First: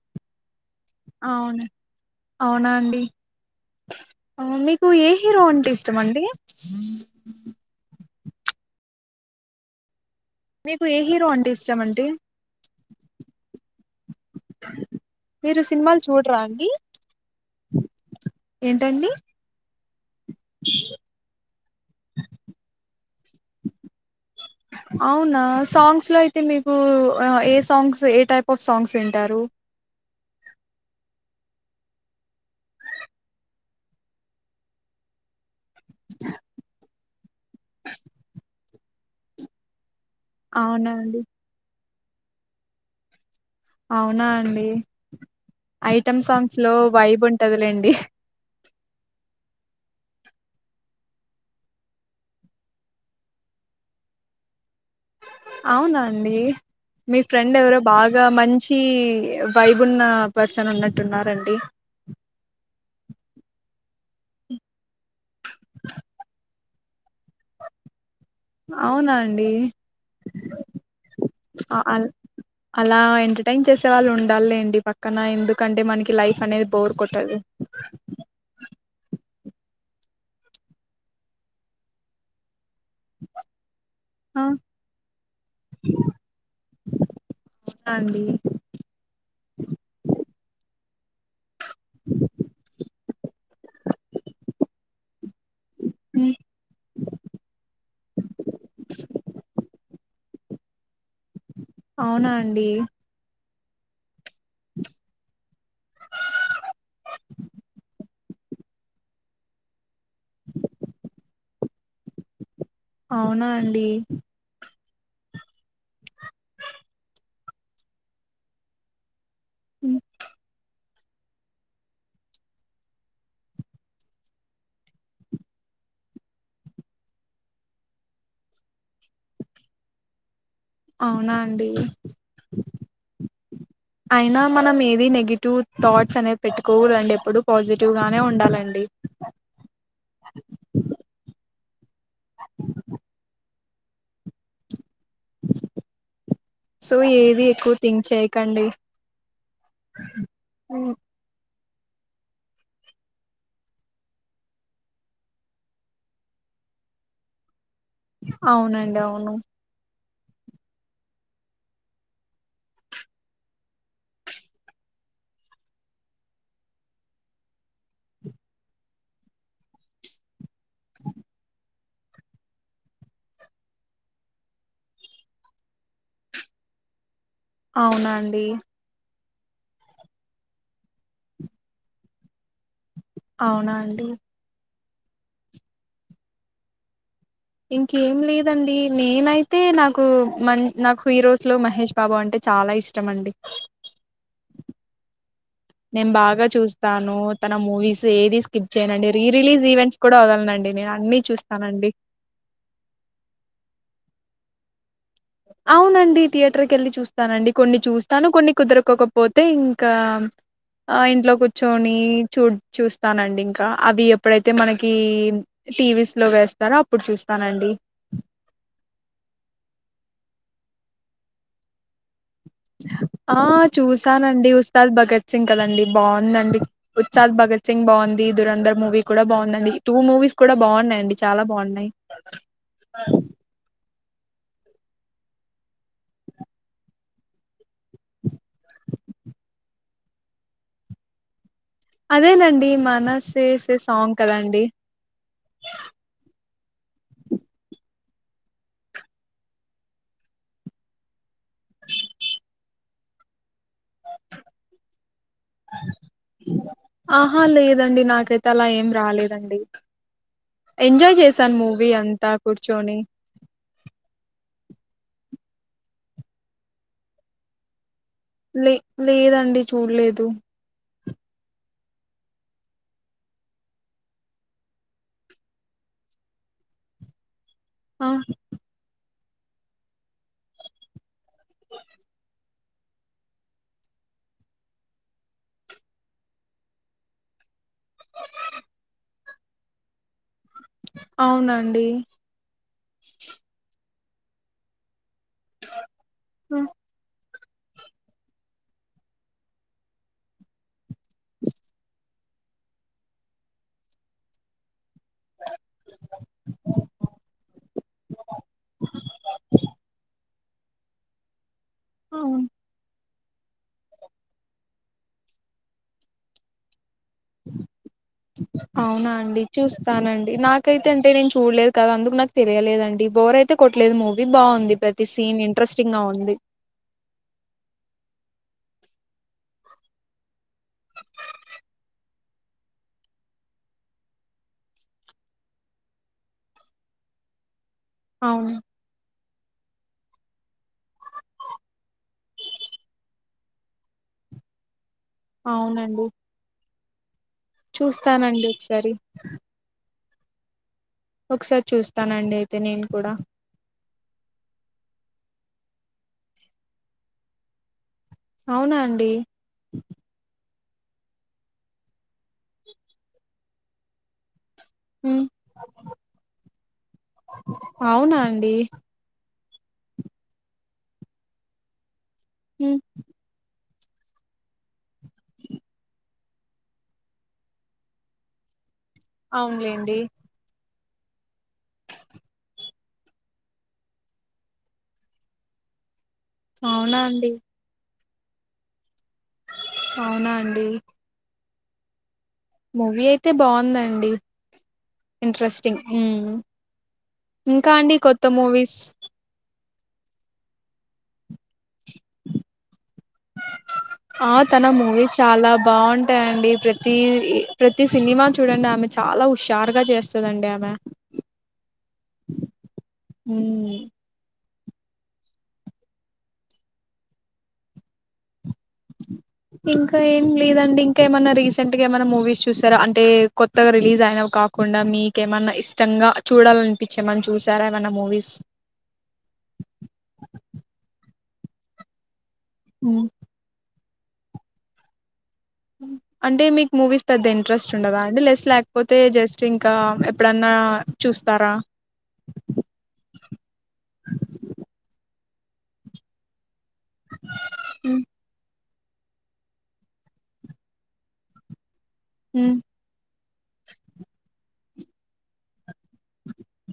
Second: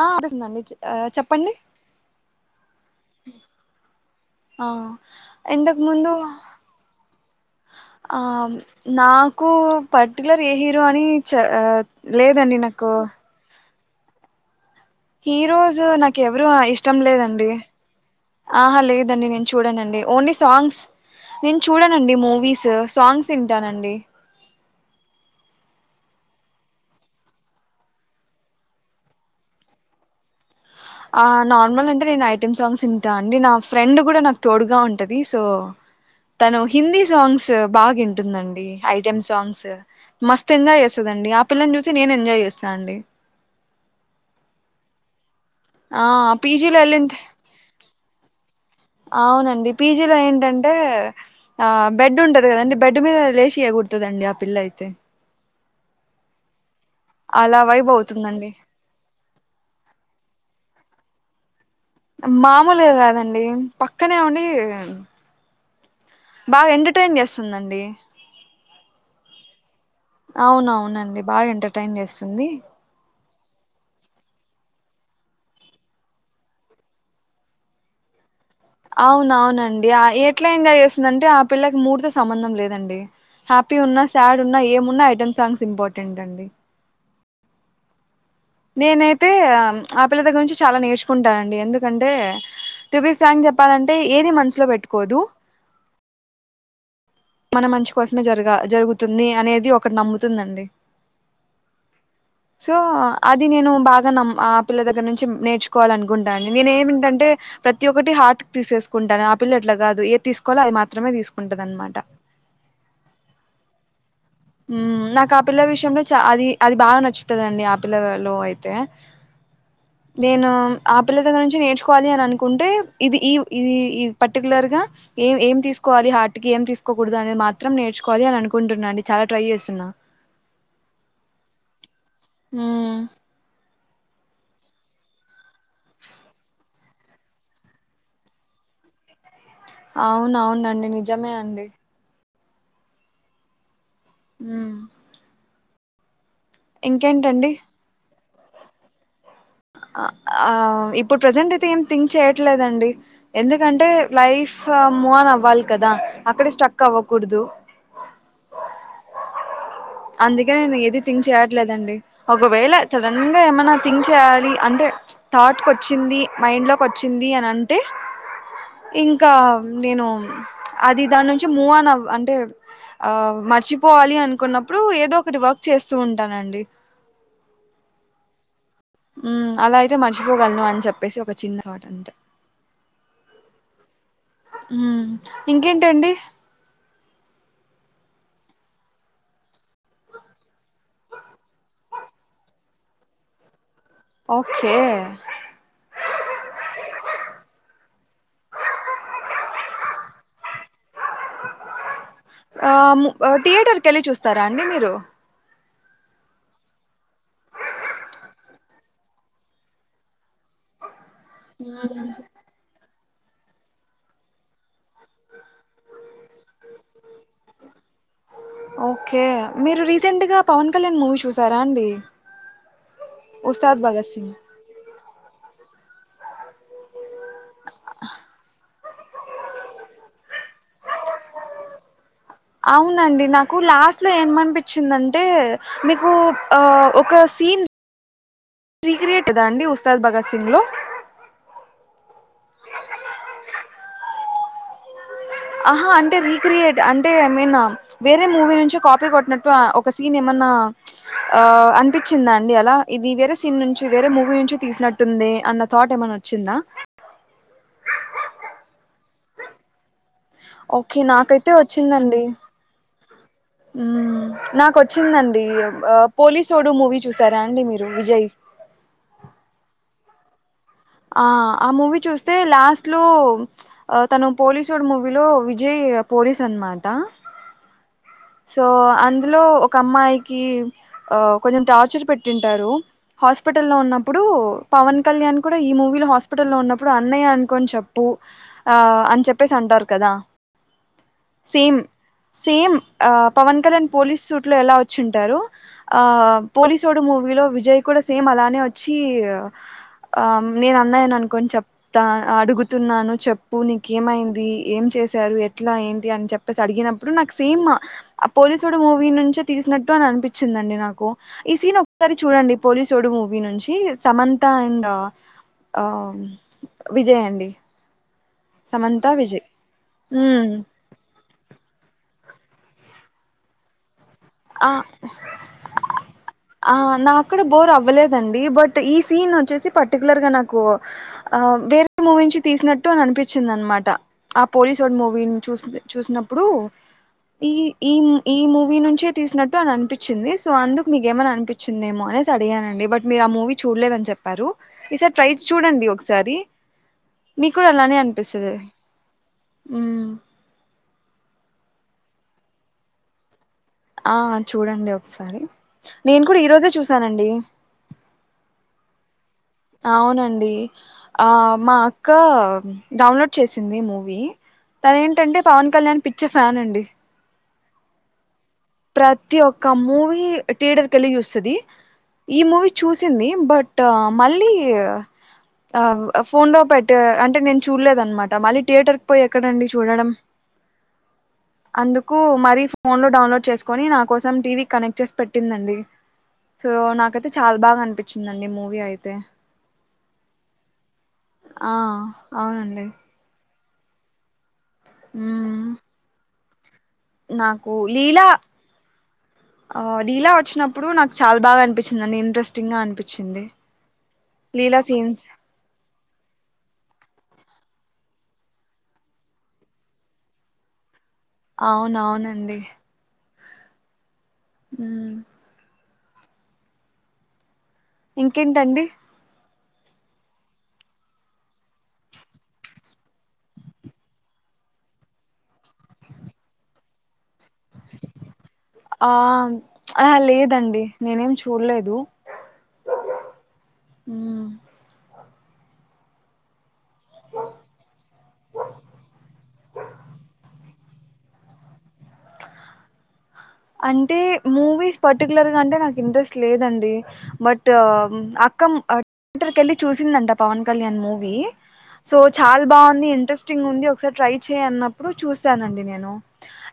ఆ [unintelligible] చెప్పండి అవున అండి ఆ మీకు ఏ హీరో అంటే ఇంతకు ఇష్టం ముందు అండి ఆ నాకు పట్ పర్టిలర్ ఏ హీరో మీకు అని ఆ అంటే ఇష్టం చ అండి లేదండి నాకు మీరు హీరోస్ సినిమాలు నాకు చూడరా ఎవరు అండి ఇష్టం లేదండి ఆహా ఏంటండి లేదండి నేను చూడనండి ఓన్లీ సాంగ్స్ నేను చూడనండి మూవీస్ సాంగ్స్ ఇంట నండి అవునా సాంగ్స్లో అయితే మీకు ఏ సాంగ్స్ ఏ టైప్ ఆఫ్ సాంగ్స్ వింటారు ఆ నార్మల్ అంటే నేను ఐటెమ్ సాంగ్స్ ఇంటా అండి నా ఫ్రెండ్ కూడా నాకు తోడుగా ఉంటది సో తను హిందీ సాంగ్స్ తు బాగా ఇన్టుందండి ఐటెమ్ సాంగ్స్ మస్త్ ఎంజాయ్ చేస్తది అండి ఆ పిల్లను చూసి నేను ఎంజాయ్ చేస్తా అండి అవునా అండి ఆ ఐటమ్ సాంగ్స్ లో పీజిలో ఏళ్ళింది వైబ్ ఉంటదిలేండి అవునండి పీజి జిలో ఏంటంటే ఆ బెడ్ ఉంటది కదండి బెడ్ మీద లేషి ఎగురుతదండి ఆ పిల్ల అయితే అవునాండి మీ ఫ్రెండ్ అలా ఎవరో వైబ్ బాగా అవుతుందండి మంచి వైబున్న పర్సన్ ఉన్న అంటున్నారండి మామూలే కాదండి పక్కనే ఉండి బాగా ఎంటర్టైన్ చేస్తుందండి అవునా అండి అవునవునండి బాగా ఎంటర్టైన్ చేస్తుంది అలా ఎంటర్టైన్ చేసే వాళ్ళు ఉండాలేండి పక్క కన ఎందుకంటే మనకి లైఫ్ అనేది బోర్ కొట్టదు అవును అవునండి అ ఎట్లా ఎంజాయ్ చేస్తుందంటే ఆ పిల్లకి మూడు తో సంబంధం లేదండి హ్యాపీ ఉన్నా సాడ్ ఉన్నా అవునా ఏమున్నా ఐటమ్ సాంగ్స్ ఇంపార్టెంట్ అండి అవునా అండి నేనైతే ఆపిల్ల దగ్గరరించి చాలా నేర్చుకుంటాను ఎందుకంటే ట్యూబి ప్రాంక్ చెప్పాలంటే ఏది మనసులో పెట్టుకోదు మన మంచి కోసమే జరగా జరుగుతుంది అనేది ఒకటి నమ్ము తుందండి అవునా అండి అది నేను బాగా నమ్ ఆ పిల్ల దగ్గర నుంచి నేర్చుకోవాల అనుకుంటా అండి నేను ఏమింటంటే ప్రతి ఒక్కటి హార్ట్ తీసేసుకుంటాను ఆ పిల్ల అట్ల గాదు తీసుకోవాలో అది మాత్రమే తీసుకుంటది అన్మా అవునా అండి ఉ నాకు ఆ పిల్ల విషయంలో చ అది అది బాగా నచ్చుతదండి ఆ పిల్లలో అయితే నేను ఆ పిల్ల దగ్గర నుంచి నేర్చువాలి అని అనుకుంటే ఇది ఈ ఇది పర్టికులర్ గా ఏం ఏమి తీసుకోవాలి హార్ట్ కి ఏం తీసుకో కోకూడదు అనేది మాత్రం నేర్చుకోవాలి అని అనుకుంటున్నా అండి చాలా ట్రై చేస్తున్నా అవునా అండి ఉమ్ అయినా మనం ఏది నెగిటివ్ థాట్స్ అనేది పెట్టుకోకూడదండి ఎప్పుడు పాజిటివ్ గానే ఉండాలండి అవును అవునండి నిజమే అండి మ్మ్ సో ఏది ఇంకేంటండి ఎక్కువ థింగ్ చేయ్ కండి ఆ ఇప్పుడు ప్రెజెంట్ అయి తే ఏం థింక్ చేయట్లేదండి. ఎందుకంటే లైఫ్ మూవ్ ఆన్ అవ్వాలి కదా అక్కడే స్టక్ అవ్వకూడదు అవునండి అవును అందుకే నేను ఏది థింక్ చేయట్లేదండి ఒకవేళ సడన్ గా ఏమైనా థింక్ చేయాలి అంటే థాట్కి వచ్చింది మైండ్ లోకి వచ్చింది అని అంటే ఇంకా నేను అది దాని నుంచి మూవ్ ఆన్ అంటే ఆ మర్చిపోవాలి అనుకున్నప్ ప్పుడు ఏదో ఒకటి వర్క్ చేస్తూ ఉంటానండి అవునండి మ్మ్ అలా అయితే మర్చిపోగలను అని చెప్పేసి ఒక చిన్న థాట్ అంతే అవునా అండి మ్మ్ ఇంకేంటండి ఇంకేం లేదండి నేనైతే నాకు మ నాకు హీరోస్లో మహేష్ బాబు అంటే చాలా ఇష్టం అండి ఓకే నేను బాగా చూస్తాను తన మూవీస్ ఏది స్కిప్ చేయనండి రీ రిలీజ్ ఈవెంట్స్ కూడా వదలనండి నేను అన్ని చూస్తానండి తరా అండి మీరు అవునండి థియేటర్కి వెళ్ళి చూస్తానండి కొన్ని చూస్తాను కొన్ని కుదురకకోపోతే ఇంకా ఆ ఇంట్లో కూర్చొని చూ చూస్ స్తానండి ఇంకా అవి ఎప్పుడైతే మన క టీవీస్ లో వేస్తారో అప్ ఓకే మీరు రీసెంట్ గా పవన్ కళ్యాణ్ మూవీ చూసారా అండి ఆ ఉస్తాద్ భగత్ సింగ్ చూసానండి ఉస్తాద్ భగత్ సింగ్ కదండీ బాగుందండి ఉత్సాద్ భగత్ సింగ్ బాగుంది, దురంధర్ మూవీ కూడా బాగుందండి టూ మూవీస్ కూడా బాగున్నాయి అండి చాలా బాగున్నాయి అవునండి నాకు లాస్ట్ లో ఏమనిపించిందంటే మీకు ఒక సీన్ సీక్రెట్ దా అండి ఉస్తాద్ భగత్ సింగ్ లో అదేనండి మనసే సే సాంగ్ కదా అండి ఆహా అంటే రీక్రియేట్ అంటే ఐ మీన్ వేరే మూవీ నుంచి కాపీ కొట్టినట్టు ఒక సీన్ ఏమన్నా ఆ అనిపించిందా అండి అలా ఇది వేరే సీన్ నుంచి వేరే మూవీ నుంచి తీసినట్ ఆహా లేదండి నాకైతే అలా ఏం రాలేదండి ఓకే ఎంజాయ్ నాకైతే చేశాను మూవీ అంతా కూర్చొని ఉమ్ మ్మ్ నా కోచ్చిందండి పోలీసోడు మూవీ చూసారా అండి మీరు విజయ్ లే లేదండి చూడలేదు తు ఆ ఆ మూవీ చూస్తే లాస్ట్ లో తను పోలీసుడు మూవీలో విజయ్ పోలీస్ అనమాట ఆ సో అందులో ఒక అమ్మాయికి ఆ కొంచెం టార్చర్ పెట్టుంటారు హాస్పిటలో ఉన్నప్పుడు పవన్ కళ్యాణ్ కూడా ఈ మూవీలో హాస్పిటల్లో ఉన్నప్పుడు అన్నయ్య అనుకోని చెప్పు ఆ అని చెప్పేసి అంటారు కదా సేమ్ అవునండి same Pawan Kalyan police suit లో ఎలా వచ్చ చ్చుంటారు ఆ ఆ పోలీసుడు మూవీలో విజయ్ కూడా సేమ్ అలానే వచ్చి నేను అన్నాయని అనుకోని చెప్తా అడుగుతున్నాను చెప్పు నీక ఏమైంది ఏం చేశారు ఎట్లా ఏంటి అని చెప్పేసి అడిగినప్పుడు నాకు సేమ్ ఆ పోలీసుడు మూవీ నుంచే తీసినట్టు అని అనిపించిందండి నాకు ఈ సీన్ ఒక్కసారి అవును చూడండి పోలీసోడు మూవీ వి నుంచి సమంత అండ్ ఆ విజయ్ అండి సమంత అవునా అండి విజయ్ చూస్తానండి ఉమ్, నాకైతే అంటే నేను చూడలేదు కదా అందుకు నాకు తెలియలేదండి బోర్ అయితే కొట్లేదు మూవీ ఆ బాగుంది ప్రతి సీన్ ఇంట్రెస్టింగ్ గా ఉంది ఆ నాకూడా బోరు అవ్వలేదండి ఈ బట్ ఈ సీన్ వచ్చేసి పర్టిక్యులర్ గా నాకు ఆ వేరే మూవీ నుంచి తీసినట్టు అని అనిపించింది అన్నమాట ఆ పోలీసోడు మూవీ ని చూసినప్పుడు ఈ ఈ ఈ అవును మూవీ నుంచి తీసినట్టు అని అనిపించింది సో అందుకు మీకే మయిన అనిపించిందేమో అనేసి అడిగానండి బట్ మీరు ఆ మూవీ చూడలేదు అని చెప్పారు ఈసారి ట్రై చూడండి అవునండి ఒకసారి మీ కూడా ఆలానే చూస్తానండి అనిపిస్తాది ఒకసారి మ్మ్ ఒకసారి చూస్తానండి అయితే నేను కూడా ఆ చూడండి ఒకసారి నేను కూడా ఈ రోజే చూసానండి అవునా అండి అవునండి ఆ మా అక్క డౌన్లోడ్ చేసింది మూవీ తన ఉమ్ ఏంటంటే పవన్ కళ్యాణ్ పిచ్చ ఫ్యాన్ అండి అవునా అండి ప్రత్ తి ఒక్క మూవీ థియేటర్ కి ఎళ్ళి చూస్తది ఈ మూవీ ఉమ్ చూసింది బట్ ట మళ్ళీ ఆవ్ అ ఫోన్ లో పెట్ అంటే నేను చూడలేదనమాట మళ్ళీ థియేటర్ పోయి ఎక్కడండి అవునులేండి చూడడం అందుకు మరి ఫోన్ లో డౌన్లోడ్ చేసు కుని నా కోసం టీవీ కనెక్ట్ చేసి పెట్టిందండి సో అవునా నాకైతే అండి చాలా బాగా అనిపి [unintelligible] మూవి అయితే అవునా అండి ఆ అవునండి మూవీ అయితే బా ఉందండి హ్మ్. ఇంట్రెస్టింగ్ మ్మ్ నాకు ఇంకా అండి కొత్త లీలా మూవీస్ ఆ లీలా వచ్చినప్పుడు నాకు చాలా బాగా అనిపి ఆ తన లీలా మూవీస్ సీన్స్ చాలా బావుంటాయండి ప్రతి ఇ ప్రతి సినిమా చూడండి ఆమె చాలా హుషారుగా చేస్తదండి ఆమె అవున అవునండి మ్మ్ ఉమ్ ఇం కేంటండి ఇంకా ఏం లేదండి ఇంకా ఏమైన్నా రీసెంట్ గా ఏమన్నా మూవీస్ చూసారా అంటే కొత్తగా రిలీజ్ అయినవి కాకుండా మీకేమన్నా ఇష్టంగా చూడాలనిపించి ఏమైనా చూ ఆ ఆహ లేదండి నేనేం చు చూడ్లేదు హ్మ్. మ్మ్ అంటే మీకు మూవీస్ పెద్ద ఇంట్రెస్ట్ ఉండదా అండి లెస్ లేకపోతే జస్ట్ ఇంకా ఎప్పుడన్నా చూస్తారా అంటే మూవీస్ పట్ పర్టికులర్ గా అంటే నాకు ఇంట్రెస్ట్ లేదండి డి బట్ హ్మ్. అక్కం అట్టర్ కెళ్ళి చూసిందంట పవన్ కళ్యాణ్ మూవీ సో హ్మ్. చాలా బాగుంది ఇంట్రెస్ట్ ఇంట్రెస్టింగ్ ఉంది ఒకసారి ట్రై చేయ్ అన్నప్పుడు చూశానండి నేను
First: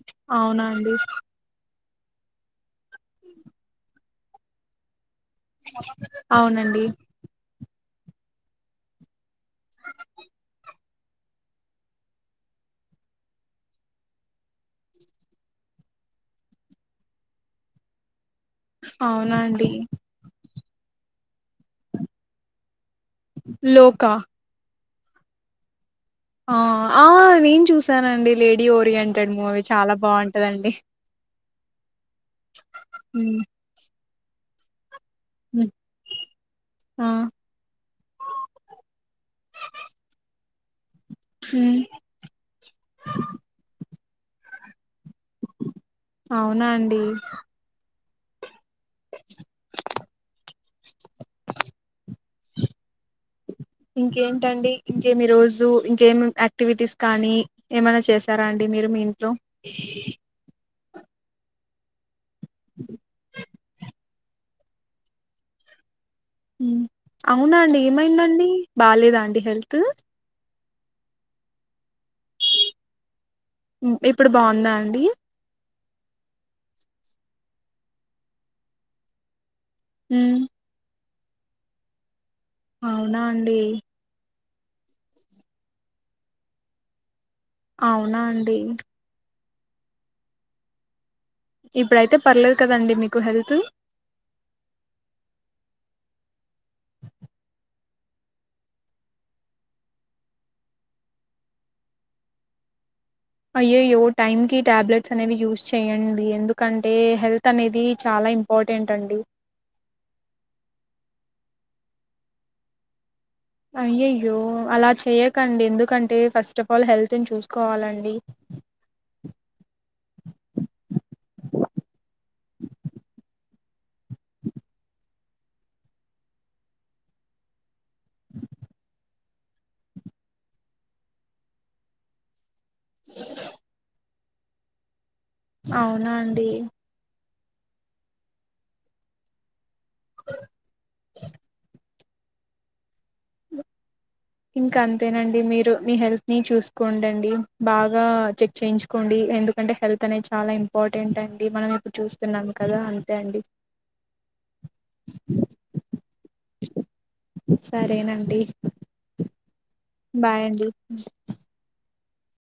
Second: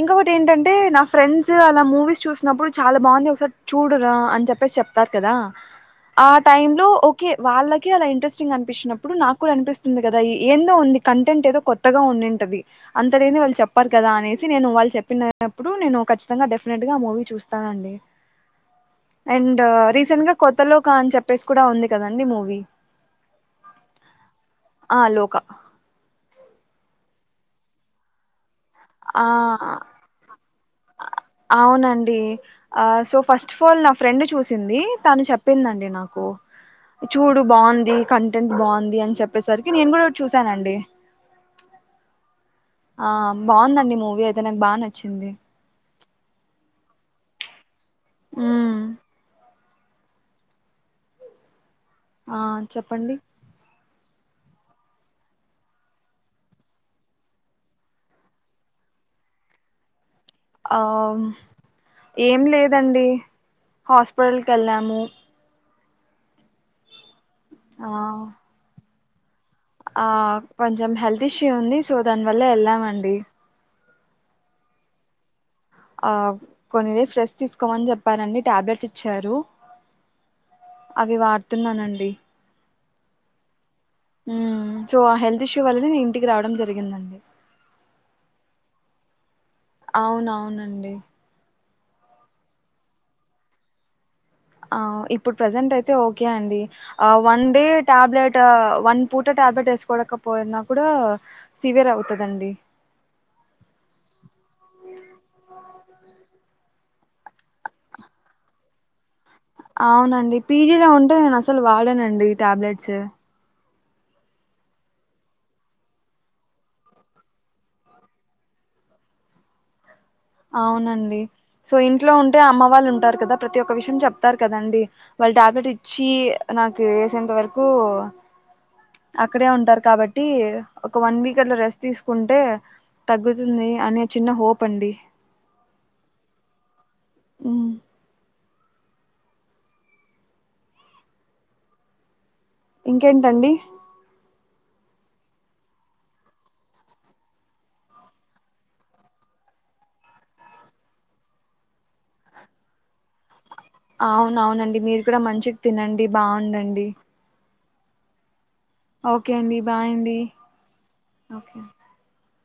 ఇంకొకటి అవునా ఏంటంటే అండి నా ఫ్రెండ్స్ అలా మూవీస్ చూసినప్పుడు చాలా బాగుంది ఒకసారి చూడరా అని చెప్పేసి చెప్తారు కదా ఆ టైం అవునండి లో ఓకే వాళ్ళ [unintelligible] ఇంట్రెస్టింగ్ అని పిచ్చినపుడు నాకు కూడా అనిపిస్తుంది కదా ఏందొ ఉంది కంటెంట్ ఏదో కొత్తగా ఉన్నింటది అంత లేందేవాళ్ళు చెప్పారు కదా అనేసి నేను చెప్పుడు నేను ఖచ్చి కచ్చితంగా డెఫినెట్ గా మూవీ చూస్తానండి అవునా అండ్ అండి రీసెంట్గా కొత్ లోకా అని చెప్పేసి కూడా ఉంది కదండి మూవీ లోకా ఆ లోక ఆ ఆ నేను చూసానండి లే డి ఆ ఓరియంటెడ్ మూవీ చాలా బాగుంటందండి అవున డి సో ఫస్ట్ ఆఫ్ ఆల్ నా ఫ్రెండ్ చూసింది తను హ్మ్ చెప్పిందండి నాకు ఆ చూడు బాగుంది కంటెంట్ బాగుంది అని చెప్పేసరికి నేను కూడా చూ ఇస్తానండి హ ఆ బాగుందండి మూవీ మూవి అయితే నాకు బాగా నచ్చింది అవునా అండి హమ్ ఆ చెప్పండి ఇంకేంటండి ఇంకేమి రోజు ఇంకేమి యాక్టివిటీస్ కానీ ఏమైనా చేసారా అండి మీరు మీ ఇంట్లో ఆవు ఏం లేదండి హాస్పిటల్కి వెళ్ళాము హ అవునా అండి ఆ ఏమైందండి బాలే దాండి హెల్త్ ఆ కొంచెం హెల్త్ ఇష్యూ ఉంది సో దాని వల్ల వెళ్ళామండి ఇప్పుడు బాగుందా అండి ఆ కొన్ని డేస్ రెస్ట్ తీసుకోమని చెప్పారండి టాబ్లెట్స్ ఇచ్చారు హ అవి వాడుతున్నానండి అవునా అండి సో ఆ హెల్త్ ఇష్యూ వల్లనే ఇంటికి రావడం జరిగిందండి అవునా అండి అవునవునండి ఇప్పుడయితే పర్లేదు కదండి మీకు హెల్త్ ఇప్పుడు ప్రజెంట్ అయితే ఓకే అండి వన్ డే టాబ్లెట్ వన్ పూట టాబ్లెట్ వేసుకోడకపోయినా కూడా సివియర్ అవుతుందండి అయ్యోయో టైం కి టాబ్లెట్స్ అనేవి యూస్ చెయ్యండి ఎందుకంటే అంటే హెల్త్ అనేది చాలా ఇంపార్టెంట్ అండి అవునండి పీజీలో ఉంటే నేను అసలు వాడనండి ట్యాబ్లెట్స్ అయ్యయ్యో అలా చేయకండి ఎందుకంటే ఫస్ట్ ఆఫ్ ఆల్ హెల్తను చూసుకోవాలండి అవునండి సో ఇంట్లో ఉంటే అమ్మ వాళ్ళు ఉంటారు కదా ప్రతి ఒక్క విషయం చెప్తారు కదండి వాళ్ళు టాబ్లెట్ ఇచ్చి నాకు వేసేంత వరకు అక్కడే ఉంటారు కాబట్టి ఒక వన్ వీక్ అట్లా రెస్ట్ తీసుకుంటే తగ్గుతుంది అని చిన్న హోప్ అండి. అవునా అండి. ఉమ్ ఇంకేంటండి. ఇంకా అంతేనండి మీరు మీ హెల్త్ ని చూసుకోండండి బాగా చెక్ చేయించుకోండి. ఎందుకంటే హెల్త్ అనేది చాలా ఇంపార్టెంట్ అండి. మనం ఇప్పుడు చూస్తున్నాం కదా అంతే అండి. అవునవునండి మీరు కూడా మంచికి తినండి బాగుండండి. సరేనండి. ఓకే అండి. బాయ్ అండి బాయండి. ఓకే